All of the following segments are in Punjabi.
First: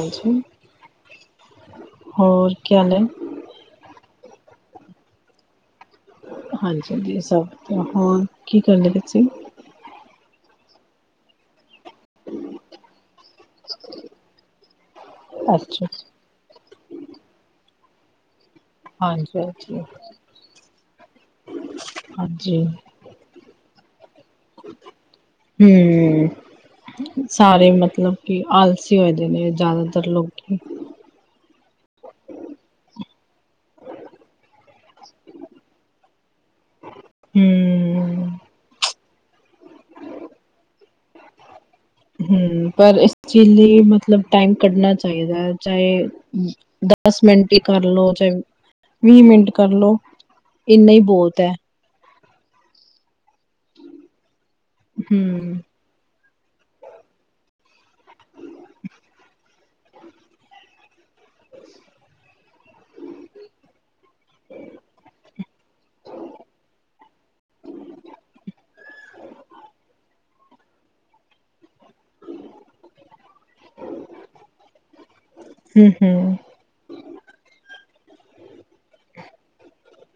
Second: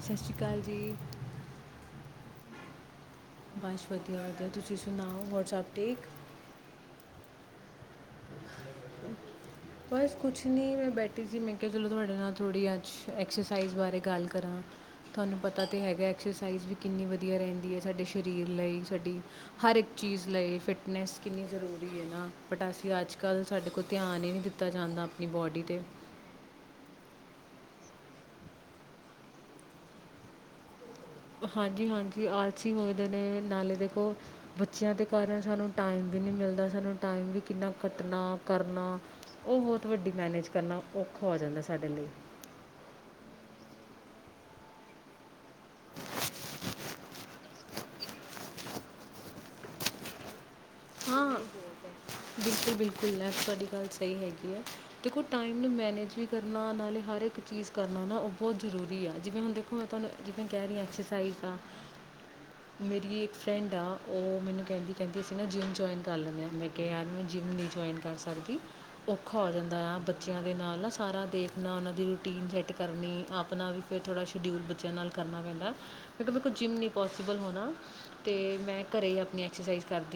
ਸਤਿ ਸ਼੍ਰੀ ਅਕਾਲ ਜੀ [inaudible] ਹੋਰ ਕੀ ਹਾਲ ਐ? ਪੰਜ ਫਤੇਹ ਹੋਰ ਦਾ ਤੁਸੀਂ ਸੁਨਾਓ, ਹੋਰ ਸਭ ਠੀਕ? ਹਾਂਜੀ ਜੀ ਸਭ ਹੋਰ ਕੀ ਕਰਦੇ ਪਏ ਸੀ? ਬਸ ਕੁਛ ਨਹੀਂ ਮੈਂ ਬੈਠੀ ਸੀ। ਮੈਂ ਕਿਹਾ ਚਲੋ ਤੁਹਾਡੇ ਨਾਲ ਥੋੜ੍ਹੀ ਅੱਜ ਐਕਸਰਸਾਈਜ਼ ਬਾਰੇ ਗੱਲ ਕਰਾਂ। ਤੁਹਾਨੂੰ ਪਤਾ ਤੇ ਅੱਛਾ ਹੈਗਾ ਐਕਸਰਸਾਈਜ਼ ਵੀ ਕਿੰਨੀ ਵਧੀਆ ਰਹਿੰਦੀ ਐ ਸਾਡੇ ਸ਼ਰੀਰ ਲਈ ਸਾਡੀ ਹਾਂਜੀ ਹਰ ਹਾਂਜੀ। ਇੱਕ ਚੀਜ਼ ਲਈ ਫਿੱਟ ਨੇਸ ਕਿੰਨੀ ਜ਼ਰੂਰੀ ਐ ਨਾ ਬਟ ਹਾਂਜੀ ਅਸੀਂ ਅੱਜ ਕੱਲ੍ਹ ਸਾਡੇ ਕੋਲ ਧਿਆਨ ਹੀ ਨਹੀਂ ਦਿੱਤ ਤਾ ਜਾਂਦਾ। ਹੂੰ। ਸਾਰੇ ਮਤਲਬ ਕਿ ਆਲਸੀ ਹੋਏ ਦੇ ਨੇ ਜ਼ਿਆਦਾਤਰ ਲੋਕੀ। ਹਾਂਜੀ-ਹਾਂਜੀ ਆਲਸੀ ਹੋਏ ਦੇ ਨੇ ਨਾਲੇ ਦੇਖੋ ਬੱਚਿਆਂ ਦੇ ਕਾਰਨ ਸਾਨੂੰ ਟਾਈਮ ਵੀ ਨਹੀਂ ਮਿਲਦਾ। ਸਾਨੂੰ ਟਾਈਮ ਵੀ ਕਿੰਨਾ ਕੱਟਣਾ ਹੂੰ ਕਰਨਾ ਉਹ ਬਹੁਤ ਵੱਡੀ ਮੈਨੇਜ ਕਰਨਾ ਔਖਾ ਹੋ ਜਾਂਦਾ ਸਾਡੇ ਲਈ। ਪਰ ਇਸ ਚੀਜ਼ ਲਈ ਮਤਲਬ ਟਾਈਮ ਕੱਢਣਾ ਚਾਹੀਦਾ ਐ। ਚਾਹੇ ਦਸ ਮਿੰਟ ਹੀ ਕਰ ਲਓ, ਚਾਹੇ ਵੀਹ ਮਿੰਟ ਕਰ ਲਓ। ਹਾਂ ਬਿਲਕੁਲ-ਬਿਲਕੁਲ [unintelligible] ਤੁਹਾਡੀ ਗੱਲ ਸਹੀ ਹੈਗੀ ਐ। ਦੇਖੋ ਹੂੰ ਟਾਈਮ ਨੂੰ ਮੈਨੇਜ ਵੀ ਕਰਨਾ ਨਾਲੇ ਹਰ ਇੱਕ ਚੀਜ਼ ਕਰਨਾ ਨਾ ਉਹ ਬਹੁਤ ਜ਼ਰੂਰੀ ਆ ਜਿਵੇਂ ਹੁਣ ਦੇਖੋ ਮੈਂ ਤੁਹਾਨੂੰ ਜਿਵੇਂ ਕਹਿ ਰਹੀ ਹਾਂ ਐਕਸਰਸਾਈਜ਼ ਆ। ਮੇਰੀ ਇੱਕ ਫਰੈਂਡ ਆ, ਉਹ ਮੈਨੂੰ ਕਹਿੰਦੀ ਕਹਿੰਦੀ ਸੀ ਨਾ ਜਿੰਮ ਜੁਆਇਨ ਕਰ ਲੈਂਦੇ ਆ, ਮੈਂ ਕਿਹਾ ਯਾਰ ਮੈਂ ਜਿੰਮ ਨਹੀਂ ਜੁਆਇਨ ਕਰ ਸਕਦੀ। ਔਖਾ ਹੋ ਜਾਂਦਾ ਆ ਬੱਚਿਆਂ ਦੇ ਨਾਲ ਨਾ ਸਾਰਾ ਦੇਖ ਆਪਣਾ ਉਹਨਾਂ ਦੀ ਰੂਟੀਨ ਸੈੱਟ ਕਰਨੀ ਆਪਣਾ ਵੀ ਫਿਰ ਥੋੜ੍ਹਾ ਸ਼ਡਿਊਲ ਬੱਚਿਆਂ ਨਾਲ ਕਰਨਾ ਪੈਂਦਾ। ਹੂੰ ਕਿਉਂਕਿ ਹੂੰ ਮੇਰੇ ਕੋਲ ਜਿੰਮ ਨਹੀਂ ਪੋਸੀਬਲ ਹੋਣਾ। ਅਤੇ ਮੈਂ ਘਰ ਹੀ ਆਪਣੀ ਐਕਸਰਸਾਈਜ਼ ਕਰਦੀ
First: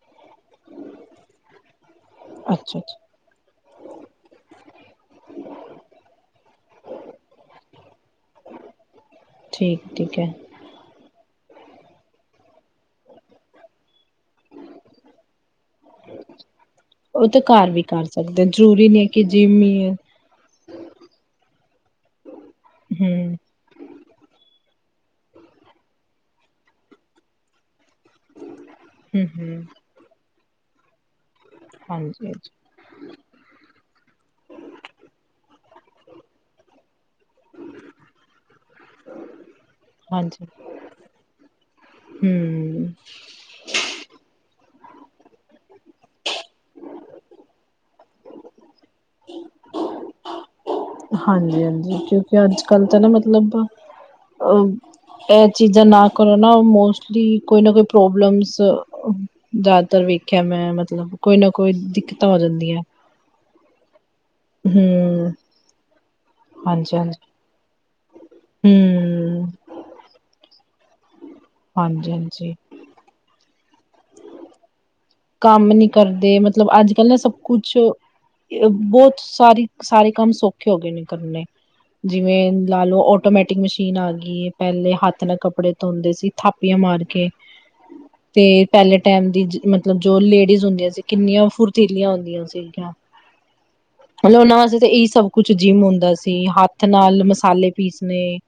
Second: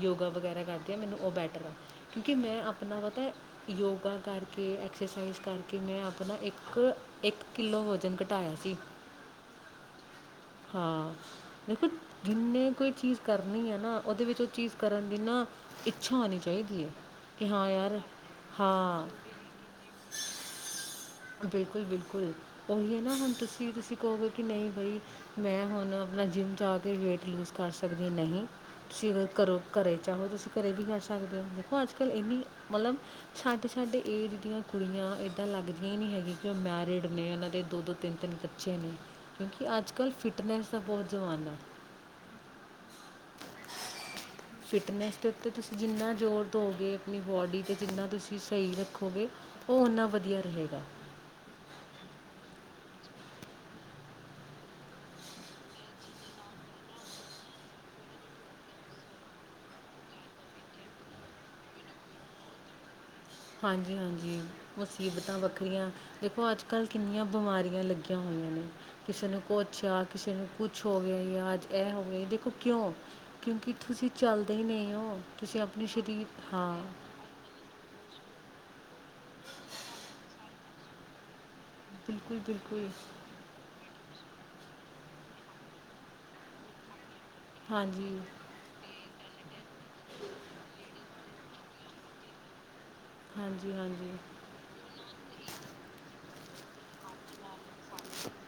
ਯੋਗਾ ਵਗੈਰਾ ਕਰਦੇ ਆ, ਮੈਨੂੰ ਉਹ ਬੈਟਰ ਆ। ਕਿਉਂਕਿ ਮੈਂ ਅੱਛਾ ਅੱਛਾ ਆਪਣਾ ਪਤਾ ਯੋਗਾ ਕਰਕੇ ਐਕਸਰਸਾਈਜ਼ ਕਰਕੇ ਮੈਂ ਆਪਣਾ ਇੱਕ ਇੱਕ ਕਿੱਲੋ ਵਜਨ ਘਟਾਇਆ ਸੀ ਠੀਕ ਠੀਕ ਹੈ ਹਾਂ। ਦੇਖੋ ਜਿੰਨੇ ਕੋਈ ਚੀਜ਼ ਕਰਨੀ ਐ ਨਾ ਉਹਦੇ ਵਿੱਚ ਚੀਜ਼ ਕਰਨ ਦੀ ਨਾ ਇੱਛਾ ਹੋਣੀ ਚਾਹੀਦੀ ਐ ਉਹ ਤਾਂ ਕਿ ਹਾਂ ਘਰ ਵੀ ਯਾਰ ਕਰ ਸਕਦੇ ਜ਼ਰੂਰੀ ਨਹੀਂ ਹੈ ਹਾਂ। ਕਿ ਜਿਮ ਹੀ ਹੈ ਬਿਲਕੁਲ ਬਿਲਕੁਲ ਉਹੀ ਐ ਨਾ ਹੁਣ ਹਮ ਤੁਸੀਂ ਤੁਸੀਂ ਕਹੋਗੇ ਕਿ ਨਹੀਂ ਬਈ ਮੈਂ ਹੁਣ ਆਪਣਾ ਜਿੰਮ ਜਾ ਆ ਕੇ ਵੇਟ ਲੂਜ ਕਰ ਸਕਦੀ ਨਹੀਂ ਤੁਸੀਂ ਹਮ ਅਗਰ ਘਰੋਂ ਹਮ ਘਰ ਚਾਹੋ ਤੁਸੀਂ ਘਰੇ ਵੀ ਕਰ ਸਕ ਦੇਖੋ ਅੱਜ ਕੱਲ ਹਾਂਜੀ ਇੰਨੀ ਮਤਲਬ ਸਾਡੇ ਸਾਡੇ ਏਜ ਦੀਆਂ ਕੁੜੀਆਂ ਏਦਾਂ ਲੱਗ ਇਹ ਨਹੀਂ ਹੈਗੀ ਕਿ ਉਹ ਮੈਰਿਡ ਨੇ ਉਹਨਾਂ ਦੇ ਦੋ-ਦੋ ਤਿੰਨ-ਤਿੰਨ ਬੱਚੇ ਨੇ। ਕਿਉਂਕਿ ਅੱਜ ਕੱਲ੍ਹ ਫਿਟਨੈਸ ਦਾ ਬਹੁਤ ਜ਼ਮਾਨਾ ਹੂੰ। ਫਿਟਨੈਸ ਦੇ ਉੱਤੇ ਤੁਸੀਂ ਜਿੰਨਾ ਜ਼ੋਰ ਦਉਗੇ, ਆਪਣੀ ਬੋਡੀ ਤੇ ਜਿੰਨਾ ਤੁਸੀਂ ਸਹੀ ਰੱਖੋਗੇ ਉਹ ਉਨਾ ਵਧੀਆ ਰਹੇਗਾ। ਹਾਂਜੀ ਹਾਂਜੀ ਕਿਉਂਕਿ ਅੱਜ ਕਲ ਤਾਂ ਨਾ ਮਤਲਬ ਅ ਇਹ ਚੀਜ਼ਾਂ ਨਾ ਕਰੋ ਨਾ ਮੋਸਟਲੀ ਕੋਈ ਨਾ ਕੋਈ ਪ੍ਰੋਬਲਮਸ ਜ਼ਿਆਦਾਤਰ ਵੇਖਿਆ ਮੈਂ ਮਤਲਬ ਕੋਈ ਨਾ ਕੋਈ ਦਿੱਕਤਾਂ ਹੋ ਜਾਂਦੀਆਂ। ਹਾਂਜੀ, ਹਾਂਜੀ। ਹਮ ਮੁਸੀਬਤਾਂ ਵੱਖਰੀਆਂ ਦੇਖੋ, ਅੱਜ ਕੱਲ੍ਹ ਹਾਂਜੀ ਹਾਂਜੀ ਕਿੰਨੀਆਂ ਬਿਮਾਰੀਆਂ ਲੱਗੀਆਂ ਹੋਈਆਂ ਨੇ, ਕਿਸੇ ਨੂੰ ਹਮ ਕੋਛ ਆ ਕਿਸੇ ਨੂੰ ਕੁਛ ਛ ਹੋ ਗਿਆ ਇਹ ਹਾਂਜੀ ਹੋਵੇ ਦੇਖੋ, ਹਾਂਜੀ ਕਿਉਂ ਕਿਉਂਕਿ ਤੁਸੀਂ ਚੱਲਦੇ ਹੀ ਨਹੀਂ ਹੋ। ਤੁਸੀਂ ਕੰਮ ਆਪਣੇ ਨੀ ਸਰੀਰ ਕਰਦੇ ਮਤਲਬ ਹਾਂ ਅੱਜ- ਕੱਲ੍ਹ ਨਾ, ਸਭ ਕੁਛ ਬਹੁਤ ਸਾਰੀ, ਸਾਰੇ ਕੰਮ ਸੌਖੇ ਹੋ ਗਏ ਨੇ ਕਰਨੇ। ਬਿਲਕੁਲ ਜਿਵੇਂ ਲਾ, ਬਿਲਕੁਲ ਲੋ ਆਟੋਮੈਟਿਕ ਮਸ਼ੀਨ ਆ ਗਈ। ਪਹਿਲੇ ਹੱਥ ਨਾਲ ਕੱਪੜੇ ਧੋਂਦੇ ਸੀ। ਥਾਪੀਆਂ ਮਾਰ ਕੇ ਹਾਂਜੀ ਤੇ ਪਹਿਲੇ ਟਾਈਮ ਦੀ ਮਤਲਬ ਜੋ, ਲੇਡੀਜ਼ ਹੁੰਦੀਆਂ ਸੀ ਕਿੰਨੀਆਂ ਫੁਰਤੀਲੀਆਂ ਹੁੰਦੀਆਂ ਸੀਗੀਆਂ ਹਾਂਜੀ ਹਾਂਜੀ ਮਤਲਬ ਉਹਨਾਂ ਵਾਸਤੇ ਤਾਂ, ਇਹੀ ਸਭ ਕੁਛ ਜਿੰਮ ਹੁੰਦਾ ਸੀ ਤੇ, ਹੱਥ ਨਾਲ ਮਸਾਲੇ ਪੀਸਣੇ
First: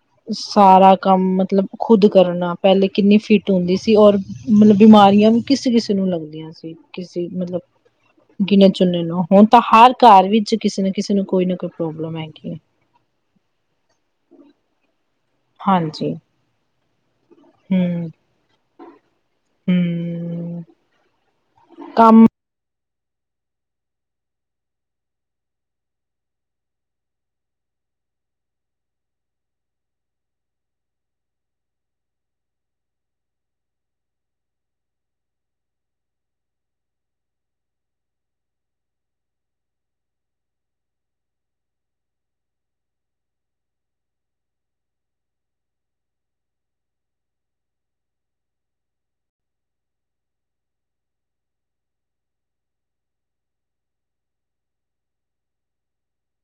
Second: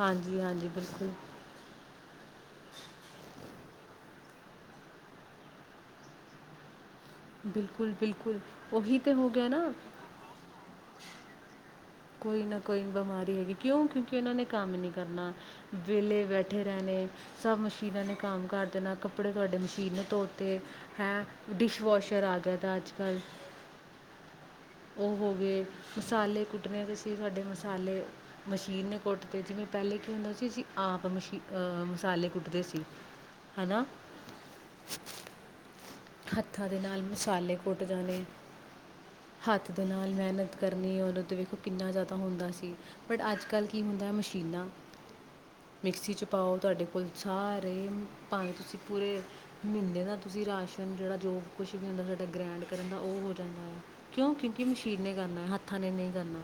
ਹਾਂਜੀ ਹਾਂਜੀ ਸਾਰਾ ਬਿਲਕੁਲ ਕੰਮ ਮਤਲਬ ਖੁਦ ਕਰਨਾ ਪਹਿਲੇ ਕਿੰਨੀ ਫਿਟ ਹੁੰਦੀ ਸੀ, ਔਰ ਮਤਲਬ ਬਿਮਾਰ ਨਿਯਮ ਕਿਸ ਕਿਸੇ ਨੂੰ ਲੱਗਦੀਆਂ ਸੀ। ਕਿਸੇ ਮਤਲਬ ਬਿਲਕੁਲ ਬਿਲਕੁਲ ਗਿਣੇ ਉਹੀ ਚੁੰਨੇ ਤੇ ਨੂੰ ਹੋ ਹੁਣ ਗਿਆ ਤਾਂ, ਨਾ ਹਰ ਘਰ ਵਿੱਚ ਕਿਸੇ ਨਾ ਕਿਸੇ ਨੂੰ, ਕੋਈ ਨਾ ਕੋਈ ਪ੍ਰੋਬਲਮ ਕੋਈ ਹੈਗੀ ਹੈ ਨਾ ਕੋਈ ਬਿਮਾਰੀ ਹੈਗੀ, ਕਿਉਂ ਕਿਉਂਕਿ ਉਹਨਾਂ ਨੇ ਕੰਮ ਨੀ ਕਰਨਾ। ਹਾਂਜੀ ਵੇਲੇ ਬੈਠੇ। ਜਾ, ਨੇ ਸਭ ਮਸ਼ੀਨਾਂ ਹਮ ਨੇ, ਕੰਮ ਕਰਦੇਣਾ ਕੱਪੜੇ ਤੁਹਾਡੇ ਮਸ਼ੀਨ ਨੇ, ਧੋਡੇ ਹਮ ਹੈਂ ਡਿਸ਼ਵਾਸ਼ਰ ਕੰਮ ਆ ਗਿਆ, ਤਾਂ ਅੱਜ ਗਲ ਉਹ ਹੋ ਗਏ ਮਸਾਲੇ ਕੁੱਟਣੇ ਤੇ ਸੀ, ਸਾਡੇ ਮਸਾਲੇ ਮਸ਼ੀਨ ਨੇ ਕੁੱਟਦੇ ਜਿਵੇਂ ਪਹਿਲੇ ਕੀ ਹੁੰਦਾ ਸੀ, ਅਸੀਂ ਆਪ ਮਸ਼ੀ ਅਹ ਮਸਾਲੇ ਕੁੱਟਦੇ ਸੀ। ਹੈਨਾ ਹੱਥਾਂ ਦੇ ਨਾਲ ਮਸਾਲੇ ਕੁੱਟ ਜਾਣੇ ਹੱਥ ਦੇ ਨਾਲ ਮਿਹਨਤ ਕਰਨੀ ਦੇ, ਤੇ ਵੇਖੋ ਕਿੰਨਾ ਜ਼ਿਆਦਾ ਹੁੰਦਾ ਸੀ, ਬਟ ਅੱਜ ਕੱਲ੍ਹ ਕੀ ਹੁੰਦਾ ਹੈ ਮਸ਼ੀਨਾਂ ਮਿਕਸੀ ਚ ਪਾਓ, ਤੁਹਾਡੇ ਕੋਲ ਸਾਰੇ ਭਾਵੇਂ ਤੁਸੀਂ ਪੂਰੇ ਮਹੀਨੇ ਦਾ ਤੁਸੀਂ ਰਾਸ਼ ਜਿਹੜਾ ਜੋ ਕੁਛ ਵੀ ਹੁੰਦਾ ਸਾਡਾ ਗ੍ਰੈਂਡ ਕਰਨ ਦਾ ਉਹ ਹੋ ਜਾਂਦਾ ਹੈ, ਕਿਉਂ ਕਿਉਂਕਿ ਮਸ਼ੀਨ ਨੇ ਕਰਨਾ ਹੱਥਾਂ ਨੇ ਨਹੀਂ ਕਰਨਾ।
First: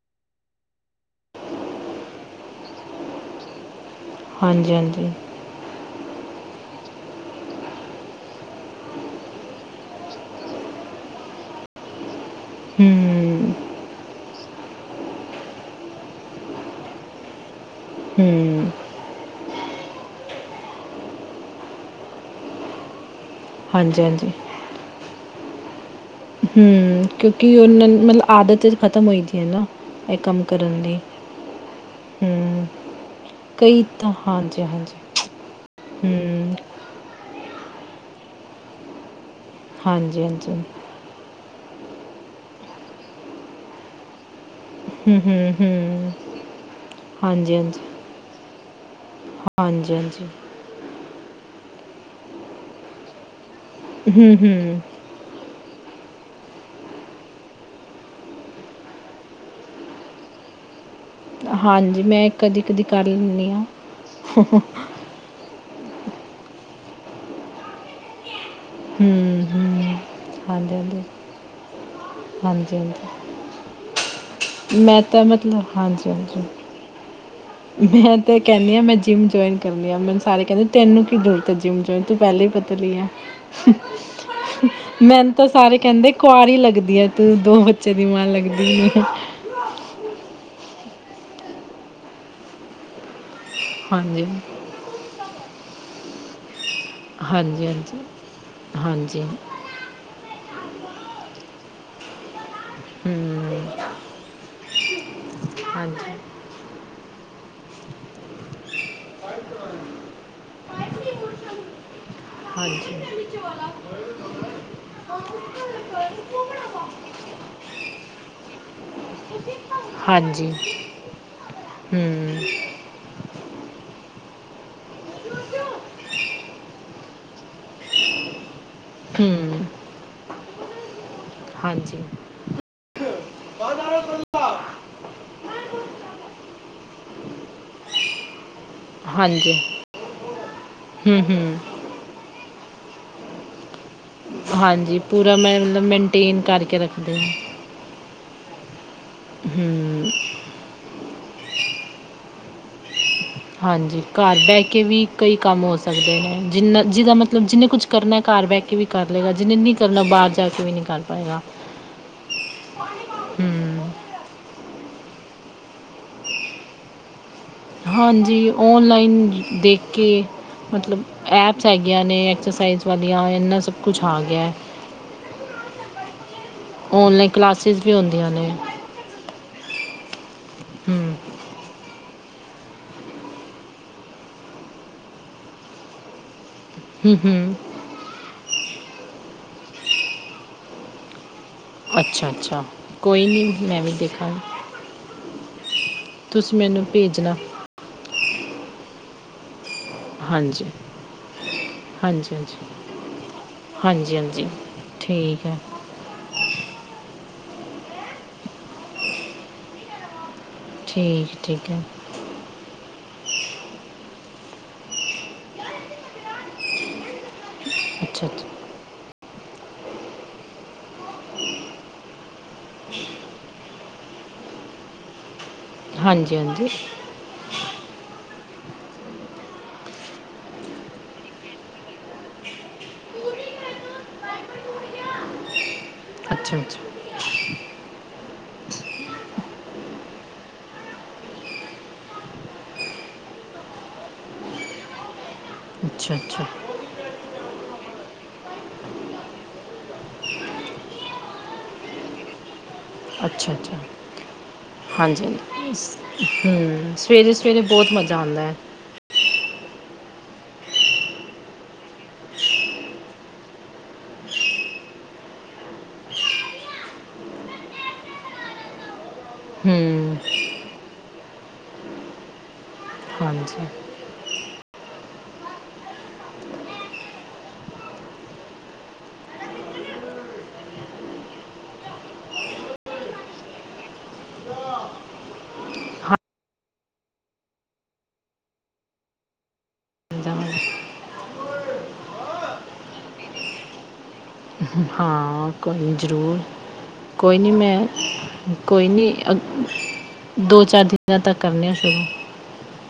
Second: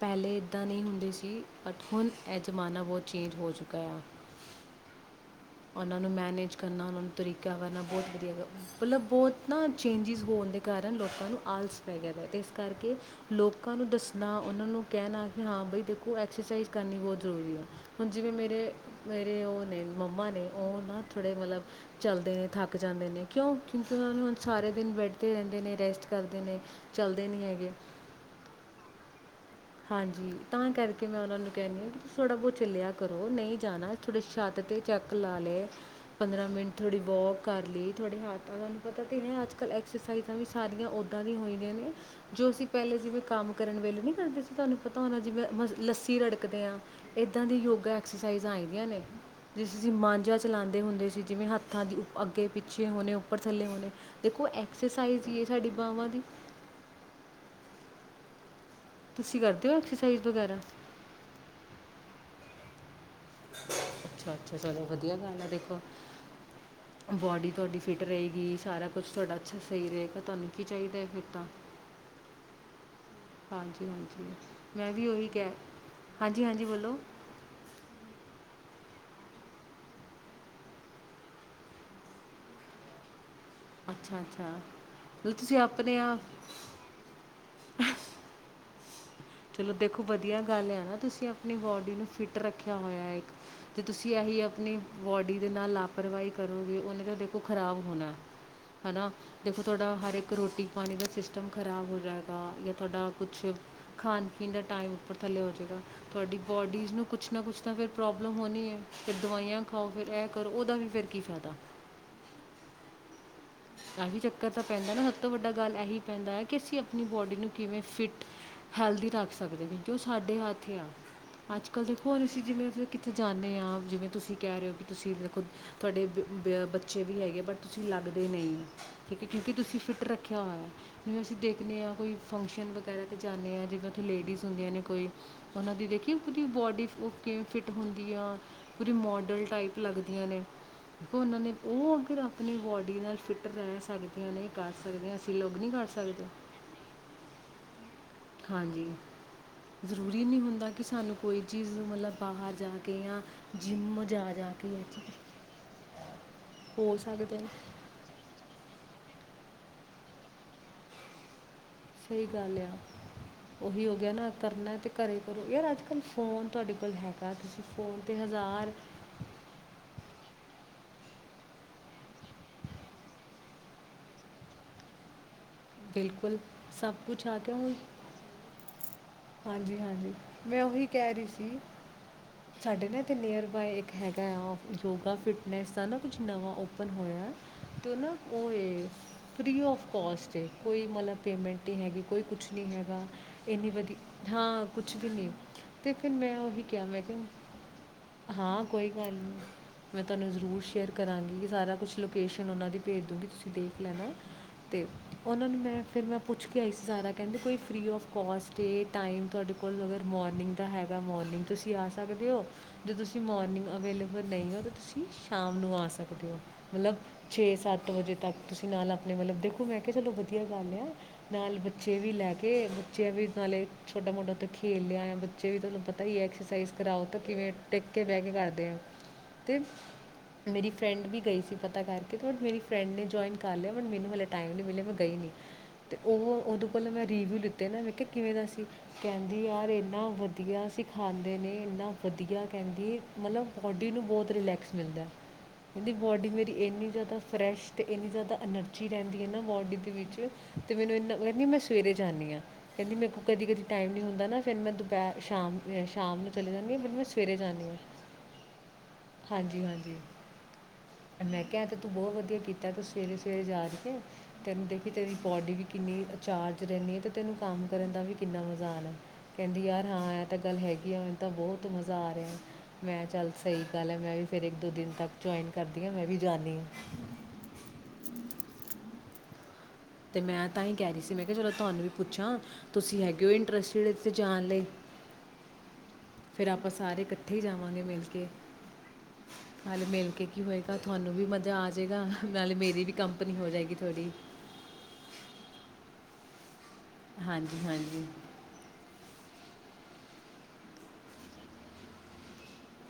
ਪਹਿਲੇ ਇੱਦਾਂ ਨਹੀਂ ਹੁੰਦੇ ਸੀ, ਬਟ ਹੁਣ ਇਹ ਜ਼ਮਾਨਾ ਬਹੁਤ ਚੇਂਜ ਹੋ ਚੁੱਕਾ ਆ। ਹਾਂਜੀ। ਹਾਂਜੀ। ਉਹਨਾਂ ਨੂੰ ਮੈਨੇਜ ਕਰਨਾ, ਉਹਨਾਂ ਨੂੰ ਤਰੀਕਾ ਕਰਨਾ ਬਹੁਤ ਵਧੀਆ, ਮਤਲਬ ਬਹੁਤ ਨਾ ਚੇਂਜਿਸ ਹੋਣ ਦੇ ਕਾਰਨ ਲੋਕਾਂ ਨੂੰ ਆਲਸ ਪੈ ਗਿਆ। ਅਤੇ ਇਸ ਕਰਕੇ ਲੋਕ ਹੂੰ ਲੋਕਾਂ ਨੂੰ ਦੱਸਣਾ ਉਹਨਾਂ ਨੂੰ ਕਹਿਣਾ ਕਿ ਹਾਂ ਬਾਈ ਦੇਖੋ, ਐਕਸਰਸਾਈਜ਼ ਕਰਨੀ ਬਹੁਤ ਜ਼ਰੂਰੀ ਆ। ਹੁਣ, ਜਿਵੇਂ ਹੂੰ ਮੇਰੇ ਉਹ ਨੇ, ਮੰਮਾ ਨੇ ਅਤੇ, ਉਹ ਨਾ ਥੋੜ੍ਹੇ ਮਤਲਬ ਚੱਲਦੇ ਨੇ ਥੱਕ ਜਾਂਦੇ ਨੇ। ਕਿਉਂ ਕਿਂ ਕਿ ਹਾਂਜੀ ਉਹਨਾਂ ਨੂੰ ਹੁਣ ਸਾਰੇ ਦਿਨ ਬੈਠਦੇ ਰਹਿੰਦੇ। ਨੇ ਰੈਸਟ ਕਰਦੇ ਨੇ ਹਮ ਚਲਦੇ ਨਹੀਂ ਕਿਉਂਕਿ ਹੈਗੇ ਉਹਨਾਂ ਮਤਲਬ ਆਦਤ ਖਤਮ ਹੋਈ ਸੀ ਹਾਂਜੀ ਤਾਂ ਕਰਕੇ ਮੈਂ ਉਹਨਾਂ ਨੂੰ ਕਹਿੰਦੀ ਹਾਂ ਕਿ ਤੁਸੀ ਥੋੜ੍ਹਾ ਬਹੁਤ ਹੂੰ ਚੱਲਿਆ ਕਰੋ ਨਹੀਂ ਕਈ ਜਾਣਾ ਤਾਂ ਥੋੜੇ ਛੱਤ ਹਾਂਜੀ ਤੇ ਹਾਂਜੀ ਚੈੱਕ ਲਾ ਲਏ ਪੰਦਰਾਂ ਹੂੰ ਮਿੰਟ ਥੋੜ੍ਹੀ ਵੋਕ ਕਰ ਲਈ ਥੋੜੇ ਹਾਥ ਤਾਂ ਤੁਹਾਨੂੰ ਪਤਾ ਤਨੇ ਹ ਅੱਜ ਕੱਲ੍ਹ ਹਾਂਜੀ ਐਕਸਰਸਾਈਜ਼ਾਂ ਵੀ ਹਾਂਜੀ ਸਾਰੀਆਂ ਉੱਦਾਂ ਦੀਆਂ ਹੋਈਆਂ ਨੇ ਜੋ ਅਸੀਂ ਪਹਿਲੇ ਜਿਵੇਂ ਕੰਮ ਕਰਨ ਵੇਲੇ ਨੀ ਕਰਦੇ ਤੁਹਾਨੂੰ ਪਤਾ ਹੋਣਾ ਹੂੰ ਜਿਵੇਂ ਹੂੰ ਹੂੰ ਲੱਸੀ ਰੜਕਦੇ ਹਾਂ ਇੱਦਾਂ ਦੀ ਹਾਂਜੀ ਹਾਂਜੀ ਯੋਗਾ ਐਕਸਰਸਾਈਜ਼ਾਂ ਆਈਦੀਆਂ ਨੇ ਜਿਸ ਅਸੀਂ ਹਾਂਜੀ ਹਾਂਜੀ ਮਾਂਝਾ ਚਲਾਉਂਦੇ ਹੁੰਦੇ ਸੀ ਜਿਵੇਂ ਹੱਥਾਂ ਦੀ ਅੱਗੇ ਪਿੱਛੇ ਹੋਣੇ ਉੱਪਰ ਥੱਲੇ ਪਣੇ ਹੂੰ ਦੇਖੋ ਹੂੰ ਐਕਸਰਸਾਈਜ਼ ਜ ਸਾਡੀ ਬਾਵਾਂ ਦੀ ਤੁਸੀਂ ਕਰਦੇ ਹੋ ਐਕਸਰਸਾਈਜ਼ ਵਗੈਰਾ ਹਾਂਜੀ ਮੈਂ ਕਦੀ ਕਦੀ ਕਰ ਲੈਂਦੀ ਹਾਂ ਅੱਛਾ ਅੱਛਾ ਚਲੋ ਵਧੀਆ ਗੱਲ ਆ ਦੇਖੋ ਥੋੜੀ ਤੁਹਾਡੀ ਫਿਟ ਰਹੇਗੀ ਸਾਰਾ ਕੁਛ ਹੂੰ ਤੁਹਾਡਾ ਹੂੰ ਅੱਛਾ ਸਹੀ ਰਹੇਗਾ ਤੁਹਾਨੂੰ ਕੀ ਹਾਂਜੀ ਚਾਹੀਦਾ ਹਾਂਜੀ ਹੈ ਫਿਰ ਤਾਂ ਹਾਂਜੀ ਹਾਂਜੀ ਹਾਂਜੀ ਹਾਂਜੀ ਮੈਂ ਵੀ ਉਹੀ ਕਹਿ ਹਾਂਜੀ ਹਾਂਜੀ ਬੋਲੋ ਮੈਂ ਤੇ ਕਹਿੰਦੀ ਆ ਮੈਂ ਜਿੰਮ ਜਆਇਨ ਕਰਨੀ ਆ ਮੈਨੂੰ ਸਾਰੇ ਕਹਿੰਦੀ ਤੈਨੂ ਕੀ ਜਰੂਰਤ ਹੈ ਤੂੰ ਤੇ ਪਹਿਲਾਂ ਹੀ ਪਤਲੀ ਹੈ ਅੱਛਾ ਅੱਛਾ ਮੈਨੂੰ ਮਤਲਬ ਤਾਂ ਤੁਸੀਂ ਸਾਰੇ ਆਪਣੇ ਕਹਿੰਦੇ ਆਪ ਕੁਆਰੀ ਲੱਗਦੀ ਹੈ ਤੂੰ ਦੋ ਬੱਚੇ ਦੀ ਮਾਂ ਲੱਗਦੀ ਹ ਚਲੋ ਦੇਖੋ ਵਧੀਆ ਗੱਲ ਆ ਨਾ ਤੁਸੀਂ ਆਪਣੀ ਬੋਡੀ ਨੂੰ ਫਿੱਟ ਰੱਖਿਆ ਹੋਇਆ ਇੱਕ ਤੇ ਤੁਸੀਂ ਹਾਂਜੀ ਇਹੀ ਆਪਣੀ ਬੋਡੀ ਦੇ ਨਾਲ ਲਾਪਰਵਾਹੀ ਕਰੋਗੇ ਉਹਨੇ ਤਾਂ ਦੇਖੋ ਹਾਂਜੀ ਖ਼ਰਾਬ ਹੋਣਾ ਹੈ ਨਾ ਹਾਂਜੀ ਹਾਂਜੀ ਦੇਖੋ ਤੁਹਾਡਾ ਹਰ ਇੱਕ ਰੋਟੀ ਪਾਣੀ ਦਾ ਸਿਸਟਮ ਖਰਾਬ ਹੋ ਜਾਏਗਾ ਤੁਹਾਡਾ ਕੁਛ ਹੂੰ ਮੀ ਦੇ ਟਾਈਮੱਪ ਥੱਲੇ ਹੋ ਜਾਵੇਗਾ ਹਾਂਜੀ ਤੁਹਾਡੀ ਬੋਡੀਜ਼ ਨੂੰ ਕੁਛ ਨਾ ਕੁਛ ਤਾਂ ਫ ਪ੍ਰੋਬਲਮ ਹੋਣੀ ਹੈ ਫਿਰ ਦਵਾਈਆਂ ਖਾਓ ਫਿਰ ਇਹ ਕਰੋ ਉਹਦਾ ਵੀ ਫਿਰ ਕੀ ਫਾਇਦਾ ਹਾਂਜੀ ਕਹੀ ਚੱਕਰ ਤਾਂ ਪੈਂਦਾ ਨਾ ਸਭ ਤੋਂ ਵੱਡਾ ਗੱਲ ਇਹੀ ਪੈਂਦਾ ਹੈ ਕਿ ਅਸੀਂ ਆਪਣੀ ਬੋਡੀ ਨੂੰ ਕਿਵੇਂ ਫਿਟ ਹੈਲ ਰੱਖ ਸਕਦੇ ਕਿਉਂਕਿ ਉਹ ਸਾਡੇ ਹਾਂਜੀ ਹਾਂਜੀ ਹੱਥ ਹੀ ਆ ਅੱਜ ਕੱਲ ਦੇਖੋ ਹੁਣ ਅਸੀਂ ਹੂੰ ਜਿਵੇਂ ਅਸੀਂ ਜਾਂਦੇ ਹਾਂ ਜਿਵੇਂ ਤੁਸੀਂ ਕਹਿ ਰਹੇ ਹੋ ਕਿ ਤੁਸੀਂ ਦੇਖੋ ਤੁਹਾਡੇ ਬੱਚੇ ਵੀ ਹੈਗੇ ਬਟ ਤੁਸੀਂ ਅਲੱਗ ਦੇ ਨਹੀਂ ਠੀਕ ਹੈ ਕਿਉਂਕਿ ਹੂੰ ਤੁਸੀਂ ਫਿੱਟ ਰੱਖਿਆ ਹੋਇਆ ਜਿਵੇਂ ਅਸੀਂ ਦੇਖਦੇ ਹਾਂ ਹਾਂਜੀ ਕੋਈ ਫੰਕਸ਼ਨ ਵਗੈਰਾ 'ਤੇ ਜਾਂਦੇ ਹਾਂ ਜਿਵੇਂ ਉੱਥੇ ਲੇਡੀਜ਼ ਹੁੰਦੀਆਂ ਨੇ ਕੋਈ ਉਹਨਾਂ ਦੀ ਦੇਖੀਏ ਉਹਦੀ ਬੋਡੀ ਉਹ ਕਿਵੇਂ ਫਿੱਟ ਹੁੰਦੀ ਆ ਪੂਰੀ ਮੋਡਲ ਹਾਂਜੀ ਟਾਈਪ ਲੱਗਦੀਆਂ ਨੇ ਦੇਖੋ ਹੂੰ ਉਹਨਾਂ ਨੇ ਹੂੰ ਉਹ ਅਗ ਆਪਣੇ ਵਾਰਡ ਨਾਲ ਫਿੱਟ ਰਹਿ ਸਾਡੇ ਹਾਂਜੀ ਪੂਰਾ ਮੈਂ ਮਤਲਬ ਮੇਨਟੇਨ ਕਰਕੇ ਰੱਖਦੀ ਹਾਂ ਹਾਂਜੀ ਹੂੰ ਜ਼ਰੂਰੀ ਨਹੀ ਹੁੰਦਾ ਕਿ ਸਾਨੂੰ ਕੋਈ ਚੀਜ਼ ਮਤਲਬ ਬਾਹਰ ਜਾ ਕੇ ਜਾਂ ਹਾਂਜੀ ਜਿਮ ਜਾ ਘਰ ਜਾ ਬਹਿ ਕੇ ਇਹ ਵੀ ਚੀਜ਼ ਕਈ ਕੰਮ ਹੋ ਸਕਦੇ ਹੈ ਜਿੰਨਾ ਹੋ ਜਿਹਦਾ ਸਕਦੇ ਮਤਲਬ ਨੇ ਜਿੰਹਨੇ ਕੁਝ ਕਰਨਾ ਘਰ ਬਹਿ ਕੇ ਵੀ ਕਰ ਕਰਨਾ ਜਿਹਨੇ ਨੀ ਕਰਨਾ ਬਾਹਰ ਜਾ ਕੇ ਵੀ ਨੀ ਕਰ ਪਾਏਗਾ ਸਹੀ ਗੱਲ ਆ ਉਹੀ ਹੂੰ, ਹੋ ਗਿਆ ਨਾ ਕਰਨਾ ਤੇ ਘਰੇ ਕਰੋ ਯਾਰ ਅੱਜ ਕੱਲ੍ਹ ਫੋਨ ਤੁਹਾਡੇ ਕੋਲ ਹੈਗਾ ਤੁਸੀਂ ਫੋਨ ਤੇ ਹਾਂਜੀ ਹਜ਼ਾਰ ਔਨਲਾਈਨ ਦੇਖ ਕੇ ਮਤਲਬ ਐਪਸ ਹੈਗੀਆਂ ਨੇ ਐਕਸਰਸਾਈਜ਼ ਵਾਲੀਆਂ ਇੰਨਾ ਸਭ ਕੁਛ ਆ ਗਿਆ ਬਿਲਕੁਲ ਸਭ ਕੁਝ ਔਨਲਾਈਨ ਆ ਗਿਆ ਹੁਣ ਕਲਾਸਿਸ ਵੀ ਹੁੰਦੀਆਂ ਨੇ ਹਾਂਜੀ ਹਾਂਜੀ ਮੈਂ ਉਹੀ ਕਹਿ ਹੂੰ, ਰਹੀ ਸੀ ਸਾਡੇ ਨੇ ਤੇ ਨੀਅਰ ਬਾਏ ਇੱਕ ਹੈਗਾ ਆ ਯੋਗਾ ਫਿਟਨੈਸ ਸਾਰਾ ਕੁਛ ਨਵਾਂ ਓਪਨ ਹੂੰ, ਹੋਇਆ ਹੂੰ, ਅਤੇ ਉਹ ਨਾ ਉਹ ਇਹ ਫ੍ਰੀ ਆਫ ਕਸਟ ਕੋਈ ਮਤਲਬ ਪੇਮੈਂਟ ਹੈਗੀ ਕੋਈ ਕੁਛ ਨੀ ਅੱਛਾ-ਅੱਛਾ, ਹੈਗਾ ਕੋਈ ਨਹੀਂ ਇੰਨੀ ਮੈਂ ਵੀ ਵਧੀਆ ਦੇਖਾਂਗੀ, ਹਾਂ ਕੁਛ ਵੀ ਨਹੀ ਤੇ ਫਿਰ ਮੈਂ ਤੁਸੀਂ ਉਹੀ ਕਿਹਾ ਮੈਨੂੰ ਮੈਂ ਭੇਜਣਾ, ਕਿਹਾ ਹਾਂ ਕੋਈ ਗੱਲ ਨਹੀਂ ਮੈਂ ਤੁਹਾਨੂੰ ਜ਼ਰੂਰ ਹਾਂਜੀ, ਸ਼ੇਅਰ ਕਰਾਂਗੀ ਕਿ ਸਾਰਾ ਕੁਛ ਹਾਂਜੀ, ਲੋਕੇਸ਼ਨ ਹਾਂਜੀ, ਉਹਨਾਂ ਦੀ ਭੇਜ ਦੂੰਗੀ ਤੁਸੀਂ ਦੇਖ ਲੈਣਾ ਹਾਂਜੀ, ਹਾਂਜੀ, ਅਤੇ ਠੀਕ ਉਹਨਾਂ ਹੈ, ਨੂੰ ਮੈਂ ਫਿਰ ਮੈਂ ਪੁੱਛ ਕੇ ਆਈ ਸੀ ਸਾਰਾ ਕਹਿੰਦੇ ਕੋਈ ਫਰੀ ਆਫ ਕੋਸਟ ਏ ਟਾਈਮ ਤੁਹਾਡੇ ਕੋਲ ਅਗਰ ਮੋਰਨਿੰਗ ਦਾ ਹੈਗਾ ਠੀਕ, ਮੋਰਨਿੰਗ ਠੀਕ ਤੁਸੀਂ ਹੈ, ਆ ਸਕਦੇ ਹੋ ਜੇ ਤੁਸੀਂ ਮੋਰਨਿੰਗ ਅਵੇਲੇਬਲ ਨਹੀਂ ਹੋ ਤਾਂ ਤੁਸੀਂ ਸ਼ਾਮ ਨੂੰ ਆ ਸਕਦੇ ਹੋ ਮਤਲਬ ਛੇ ਸੱਤ ਅੱਠ ਵਜੇ ਤੱਕ ਅੱਛਾ-ਅੱਛਾ। ਤੁਸੀਂ ਨਾਲ ਆਪਣੇ ਮਤਲਬ ਦੇਖੋ ਮੈਂ ਚਲੋ ਵਧੀਆ ਗੱਲ ਆ ਨਾਲ ਬੱਚੇ ਵੀ ਲੈ ਕੇ ਬੱਚਿਆਂ ਵੀ ਨਾਲੇ ਛੋਟਾ ਮੋਟਾ ਉੱਥੇ ਖੇਲ ਲਿਆ ਆ ਬੇ ਵੀ ਤੁਹਾਨੂੰ ਪਤਾ ਹੀ ਹਾਂਜੀ ਹਾਂਜੀ ਐਕਸਰਸਾਈਜ਼ ਕਰਾਓ ਤਾਂ ਕਿਵੇਂ ਟੇ ਬਹਿ ਕੇ ਕਰਦੇ ਤੇ ਮੇਰੀ ਫਰੈਂਡ ਵੀ ਗਈ ਸੀ ਪਤਾ ਕਰਕੇ ਤੇ ਮੇਰੀ ਫਰੈਂਡ ਨੇ ਜੁਆਇਨ ਕਰ ਲਿਆ ਬ ਮੈਨੂੰ ਹਲੇ ਟਾਈਮ ਨ ਵੇਲੇ ਮੈਂ ਗਈ ਨਹੀਂ ਅਤੇ ਉਹ ਅੱਛਾ ਉਹਦੇ ਅੱਛਾ ਕੋਲ ਮੈਂ ਰਿਵਿਊ ਲਿੱਤਾ ਤੇ ਨਾ ਮੇ ਕਿਹਾ ਕਿਵੇਂ ਦਾ ਸੀ ਕਹਿੰਦੀ ਯਾਰ ਇੰਨਾ ਵਧੀਆ ਸਿਖਾਂਦੇ ਨੇ ਇੰਨਾ ਵਧੀਆ ਕਹਿੰਦੀ ਮਤਲਬ ਬੋਡੀ ਨੂੰ ਬਹੁਤ ਰਿਲੈਕਸ ਮਿਲਦਾ। ਕਹਿੰਦੀ ਅੱਛਾ ਬਾਡੀ ਅੱਛਾ ਮੇਰੀ ਇੰਨੀ ਜ਼ਿਆਦਾ ਫਰੈਸ਼ ਅਤੇ ਇੰਨੀ ਜ਼ਿਆਦਾ ਐਨਰਜੀ ਰਹਿੰਦੀ ਹੈ ਨਾ। ਬੋਡੀ ਦੇ ਵਿੱਚ ਤੇ ਮੈਨੂੰ ਇੰਨਾ ਕਹਿੰਦੀ ਮੈਂ ਸਵੇਰੇ ਜਾਨੀ ਆ ਕਹਿੰਦੀ ਮੇਰੇ ਕੋ ਅੱਛਾ ਕਦੀਕਦੀ ਅੱਛਾ ਟਾਈਮ ਨਹੀਂ ਹੁੰਦਾ ਨਾ ਫਿਰ ਮੈਂ ਦੁਪਹਿਰ ਹਾਂਜੀ ਸ਼ਾਮ ਅ, ਸ਼ਾਮ ਨੂੰ ਚਲੇ ਜਾਂਦੀ ਹਾਂ ਬਟ ਹਮ ਮੈਂ ਸਵੇਰੇ ਸਵੇਰੇ ਬਹੁਤ ਮਜ਼ਾ ਆਂਦਾ। ਹਾਂਜੀ-ਹਾਂਜੀ ਮੈਂ ਕਿਹਾ ਏ ਤੂੰ ਬਹੁਤ ਵਧੀਆ ਕੀਤਾ ਤੂੰ ਸਵੇਰੇ ਸਵੇਰੇ ਜਾ ਰਹੀ ਏ। ਤੈਨੂੰ ਦੇਖੀ ਤੇਰੀ ਬੋਡੀ ਵੀ ਕਿੰਨੀ ਚਾਰਜ ਰਹਿੰਦੀ ਹੈ ਤੇ ਤੈਨੂੰ ਕੰਮ ਕਰਨ ਦਾ ਵੀ ਕਿੰਨਾ ਮਜ਼ਾ ਆਉਣਾ ਕਹਿੰਦੀ ਯਾਰ ਹਾਂ ਹੂੰ ਇਹ ਤਾਂ ਗੱਲ ਹੈਗੀ ਆ ਮੈਨੂੰ ਤਾਂ ਬਹੁਤ ਮਜ਼ਾ ਆ ਰਿਹਾ ਮੈਂ ਚੱਲ ਸਹੀ ਹਾਂਜੀ ਗੱਲ ਹੈ ਮੈਂ ਵੀ ਫਿਰ ਇੱਕ ਦੋ ਦਿਨ ਤੱਕ ਜੁਆਇਨ ਕਰਦੀ ਹਾਂ ਮੈਂ ਵੀ ਜਾਨੀ ਹਾਂ। ਤੇ ਮੈਂ ਤਾਂ ਹੀ ਕਹਿ ਰਹੀ ਸੀ ਮੈਂ ਕਿਹਾ ਚਲੋ ਤੁਹਾਨੂੰ ਵੀ ਪੁੱਛਾਂ ਤੁਸੀਂ ਹੈਗੇ ਹੋ ਇੰਟਰਸਟਿਡ ਇੱਥੇ ਜਾਣ ਲਈ, ਹਾਂ ਫੇਰ ਆਪਾਂ ਸਾਰੇ ਇਕੱਠੇ ਜਾਵਾਂਗੇ ਮਿਲ ਕੇ, ਹੱਲੇ ਮਿਲ ਕੇ ਆਉਂਦਾ ਕੀ ਹੋਏਗਾ ਵਾ। ਤੁਹਾਨੂੰ ਵੀ ਮਜ਼ਾ ਆ ਜਾਏਗਾ ਨਾਲੇ ਮੇਰੀ ਵੀ ਕੰਪਨੀ ਹੋ ਜਾਏਗੀ ਥੋਡੀ। ਹਾਂ ਕੋਈ ਨੀ ਜ਼ਰੂਰ। ਕੋਈ ਨੀ ਹਾਂਜੀ ਮੈਂ ਹਾਂਜੀ ਕੋਈ ਨੀ ਅ ਦੋ-ਚਾਰ ਦਿਨਾਂ ਤੱਕ ਕਰਨੇ ਆ ਸ਼ੁਰੂ।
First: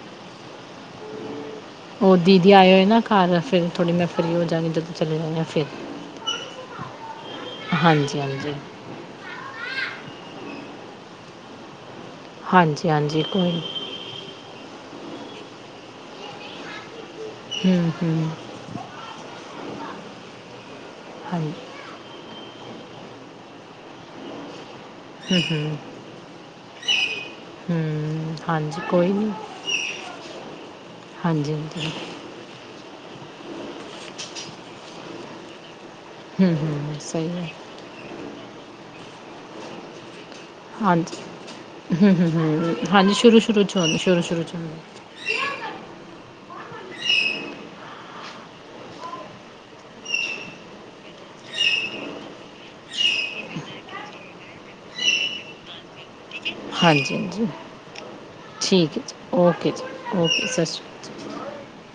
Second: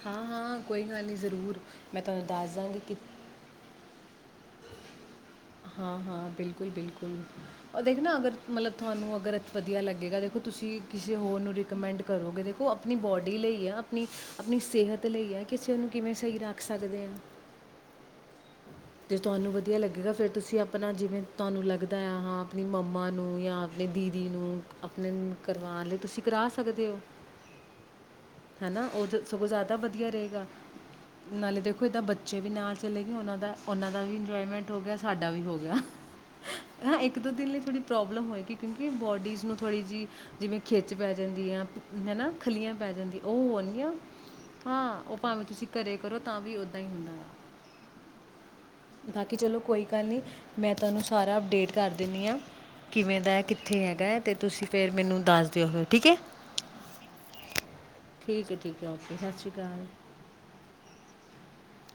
ਹਾਂ-ਹਾਂ ਕੋਈ ਗੱਲ ਨਹੀਂ ਜ਼ਰੂਰ। ਮੈਂ ਉਹ ਤੁਹਾਨੂੰ ਦੀਦੀ ਦੱਸ ਆਏ ਦਾਂਗੀ ਹੋਏ ਕਿ ਨਾ ਘਰ ਫ਼ਿਰ ਥੋੜੀ ਮੈਂ ਫਰੀ ਹੋ ਜਾਗੀ ਜਦ ਹਾਂ-ਹਾਂ ਬਿਲਕੁਲ-ਬਿਲਕੁਲ। ਤੇ ਉਹ ਦੇਖ ਨਾ ਹਾਂਜੀ ਅਗਰ ਹਾਂਜੀ ਮਤਲਬ ਤੁਹਾਨੂੰ ਅਗਰ ਵਧੀਆ ਲੱਗੇਗਾ ਦੇਖੋ ਤੁਸੀਂ ਕਿਸੇ ਹੋਰ ਨੂੰ ਰਿਕਮੈਂਡ ਕਰੋਗੇ ਦੇਖੋ ਹਾਂਜੀ ਆਪਣੀ ਹਾਂਜੀ ਬੋਡੀ ਕੋਈ ਨੀ। ਲਈ ਆ ਆਪਣੀ ਅਪਨੀ ਸਿਹਤ ਲਈ ਹੈ ਕਿਸੇ ਉਹਨੂੰ ਕਿਵੇਂ ਸਹੀ ਰੱਖ ਸਕਦੇ ਆ। ਹਮ ਹਮ ਜੇ ਤੁਹਾਨੂੰ ਵਧੀਆ ਲੱਗੇਗਾ ਫੇਰ ਤੁਸੀਂ ਆਪਣਾ ਜਿਵੇਂ ਹਾਂਜੀ ਤੁਹਾਨੂੰ ਲੱਗਦਾ ਆ ਹਾਂ ਆਪਣੀ ਮੰਮਾ ਨੂੰ ਜਾਂ ਆਪਣੇ ਦੀਦੀ ਨੂੰ ਆਪਣੇ ਹੂੰ ਹੂੰ ਕਰਵਾਉਣ ਲਈ ਤੁਸੀਂ ਕਰਾ ਸਕਦੇ ਹੋ ਹੂੰ ਹਾਂਜੀ ਹਨਾ ਉਹ ਕੋਈ ਨਹੀਂ ਸਗੋਂ ਜਾਦਾ ਵਧੀਆ ਰਹੇਗਾ ਹਾਂਜੀ ਨਾਲੇ ਦੇਖੋ ਹਾਂਜੀ ਏਦਾਂ ਬੱਚੇ ਵੀ ਨਾਲ ਚਲੇ ਉਹਨਾਂ ਦਾ ਉਹਨਾਂ ਦਾ ਵੀ ਇੰਜੋਏਮੈਂਟ ਹੋ ਗਿਆ ਸਾਡਾ ਵੀ ਹੋ ਗਿਆ। ਹੂੰ ਹ ਹੂੰ ਇੱਕ ਸਹੀ ਦੋ ਹੈ ਦਿਨ ਲਈ ਥੋੜੀ ਪ੍ਰੋਬਲਮ ਹੋਏਗੀ ਕਿਉਂਕਿ ਬੋਡੀਜ਼ ਨੂੰ ਥੋੜ੍ਹੀ ਜਿਹੀ ਜਿਵੇਂ ਖਿੱਚ ਪੈ ਹਾਂਜੀ ਜਾਂਦੀ ਆ ਹੂੰ ਹੈ ਨਾ ਹੂੰ ਖਲੀਆਂ ਹੂੰ ਪੈ ਹਾਂਜੀ ਜਾਂਦੀਆਂ ਸ਼ੁਰੂ ਉਹ ਸ਼ੁਰੂ 'ਚ ਹੋਣਗੀਆਂ ਹੁੰਦੀ ਸ਼ੁਰੂ ਸ਼ੁਰੂ 'ਚ ਹੁੰਦੀ ਹਾਂ ਉਹ ਭਾਵੇਂ ਤੁਸੀਂ ਘਰੇ ਕਰੋ ਤਾਂ ਵੀ ਓਦਾਂ ਹੀ ਹੁੰਦਾ ਆ। ਬਾਕੀ ਚਲੋ ਕੋਈ ਗੱਲ ਨੀ ਮੈਂ ਤੁਹਾਨੂੰ ਸਾਰਾ ਅਪਡੇਟ ਦੀਨੀ ਆ ਕਿਵੇਂ ਦਾ ਕਿੱਥੇ ਹੈਗਾ ਹੈ ਤੇ ਤੁਸੀਂ ਫੇਰ ਮੈਨੂੰ ਦੱਸ ਦਿਓ ਫਿਰ ਠੀਕ ਹੈ। ਹਾਂਜੀ-ਹਾਂਜੀ ਠੀਕ ਹੈ ਜੀ ਓਕੇ ਜੀ ਓਕੇ ਸਤਿ ਸ਼੍ਰੀ ਅਕਾਲ ਜੀ।